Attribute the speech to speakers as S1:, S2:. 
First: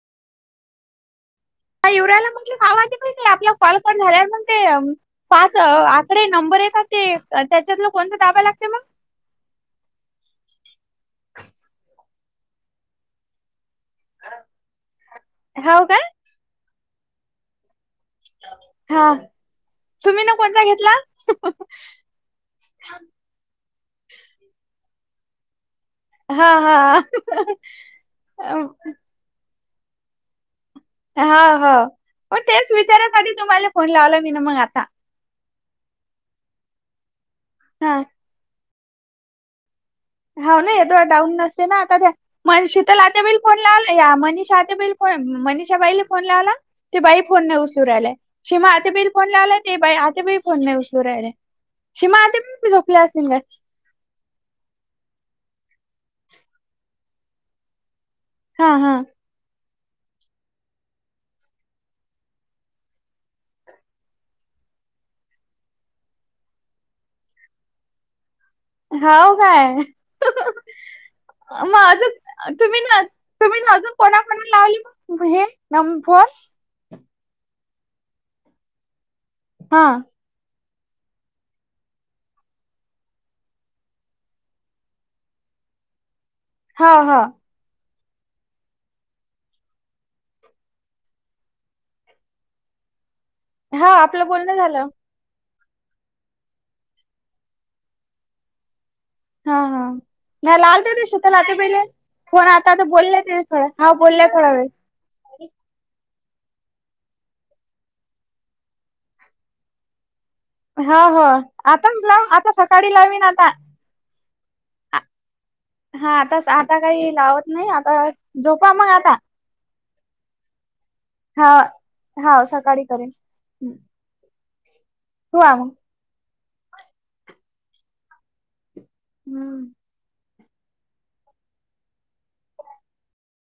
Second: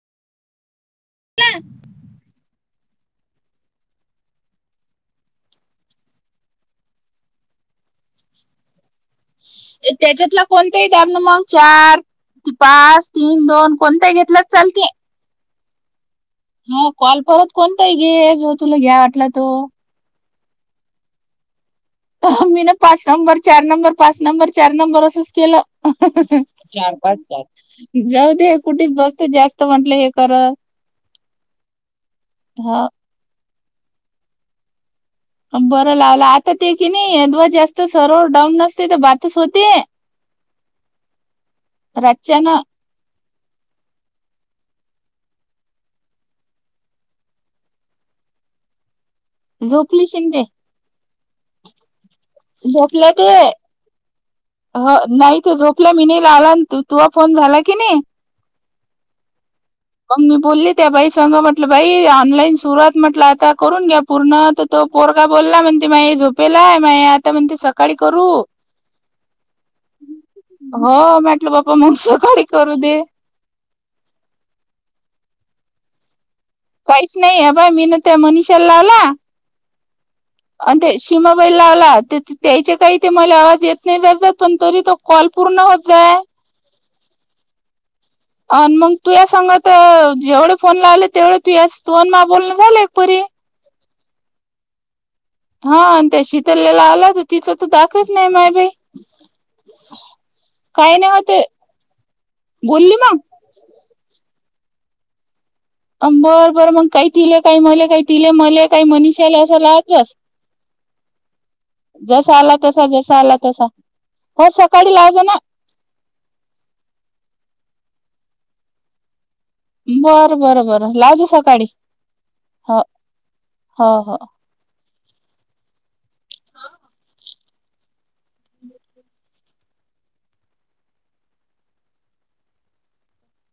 S1: ह [unintelligible]
S2: यवऱ्याला म्हट खवा ते आपला फळ पण झाल्याण ते [inaudible] पाच आकडे नंबर येतात ते त्याच्यातल कोणता दाबाला लागते मग?
S1: त्याच्यातला कोणत ही दाब न मग चार पाच, तीन, दोन, कोणत घेतला चालते.
S2: हाव का.
S1: हो कॉल परत कोणताही घे जो तुला घ्या
S2: हा
S1: वाटला तो
S2: तुम्ही ना कोणता घेतला?
S1: मी ना पाच नंबर, चार नंबर, पाच नंबर, चार नंबर असंच केलं.
S2: हा हा
S1: चार, पाच, चार जाऊ दे.... कुठे बस जास्त म्हटलं हे करत
S2: हा- हा म तेच
S1: हा
S2: विचारासाठी तुम्हाला फोन लावला मी ना मग आता.
S1: बरं लावला आता ते की नाही सर्वर जास्त
S2: हा
S1: डाऊन होतो नसते तर बात तच होते.
S2: हा ना या दो डाऊन नसते ना आता त्या
S1: रातच्या ना
S2: मणशी त्याला आतबाईल फोन लावला ह्या मनीषा आत्याबाईला फो- मनीषाबाईला फोन लावला लावला. ते बाई फोन न उचलू राहिलीय, शिमा आता ब फोन लावला ते बाई
S1: झोपली
S2: आत्याबाई
S1: शिंदे
S2: फोन नाही उचलू राहिल्या, शीमा आत्या पण झोपल्या असतील का.
S1: हो नाही तर झोपल्या मिनीला आला ना तू तु फोन झाला की नाही.
S2: हा- हा
S1: मग मी बोलली त्या बाई सग, म्हटलं बाई ऑनलाईन सुरु आहेत, तर म्हटलं आता करून घ्या पूर्ण तो पोरगा बोलला म्हणते माई झोपेल आहे. माय आता म्हणते सकाळी करू
S2: हाव काय?
S1: हो म्हंटल बाप्पा मग सकाळी
S2: अजून
S1: करू
S2: तुम्ही
S1: दे.
S2: ना तुम्ही अजुन कोणा कोणाला लावली मग हे नंब फोन?
S1: काहीच नाही हे बा मी न त्या मनीषा ला लावला.
S2: हा,
S1: अन् ते सीमाबाईला लावला. त्याच त्यायचे काही ते मले आवाज येत नाही. [unintelligible] पण तरी तो कॉल पुर्ण होत जाये.
S2: हं हं,
S1: अ मग तुया संग त जेवढे फोन लावले तेवढे तुयाच तुयन मा बोलण झालं परी.
S2: हा आपलं बोलण झालं.
S1: हा अन ते शितल ले लावला त तिचं त दाखवेस नाही मायबाई
S2: हा- हा, नाही लाल दे
S1: नाही
S2: शितल
S1: होते
S2: आत्याबाईले फोन आलता
S1: बोलली मग
S2: बोलले ते हो हा बोलल्या थोडया वेळ.
S1: अम्बर बरं मग काही तिले काही मले काही तिले मले काही मनीषाले असं लावाची होस.
S2: हा हा,
S1: जसा आला तसा जसा आला तसा, हो सकाळी
S2: आ-
S1: लावजो न.
S2: हा आताच आता काही लावत नाही. आता झोपा मग आता.
S1: बरं बरं बरं लावजो
S2: हा.
S1: सकाळी
S2: हाव
S1: हो,
S2: सकाळी करेन
S1: हो हो.
S2: ठूवा मग. हम्म,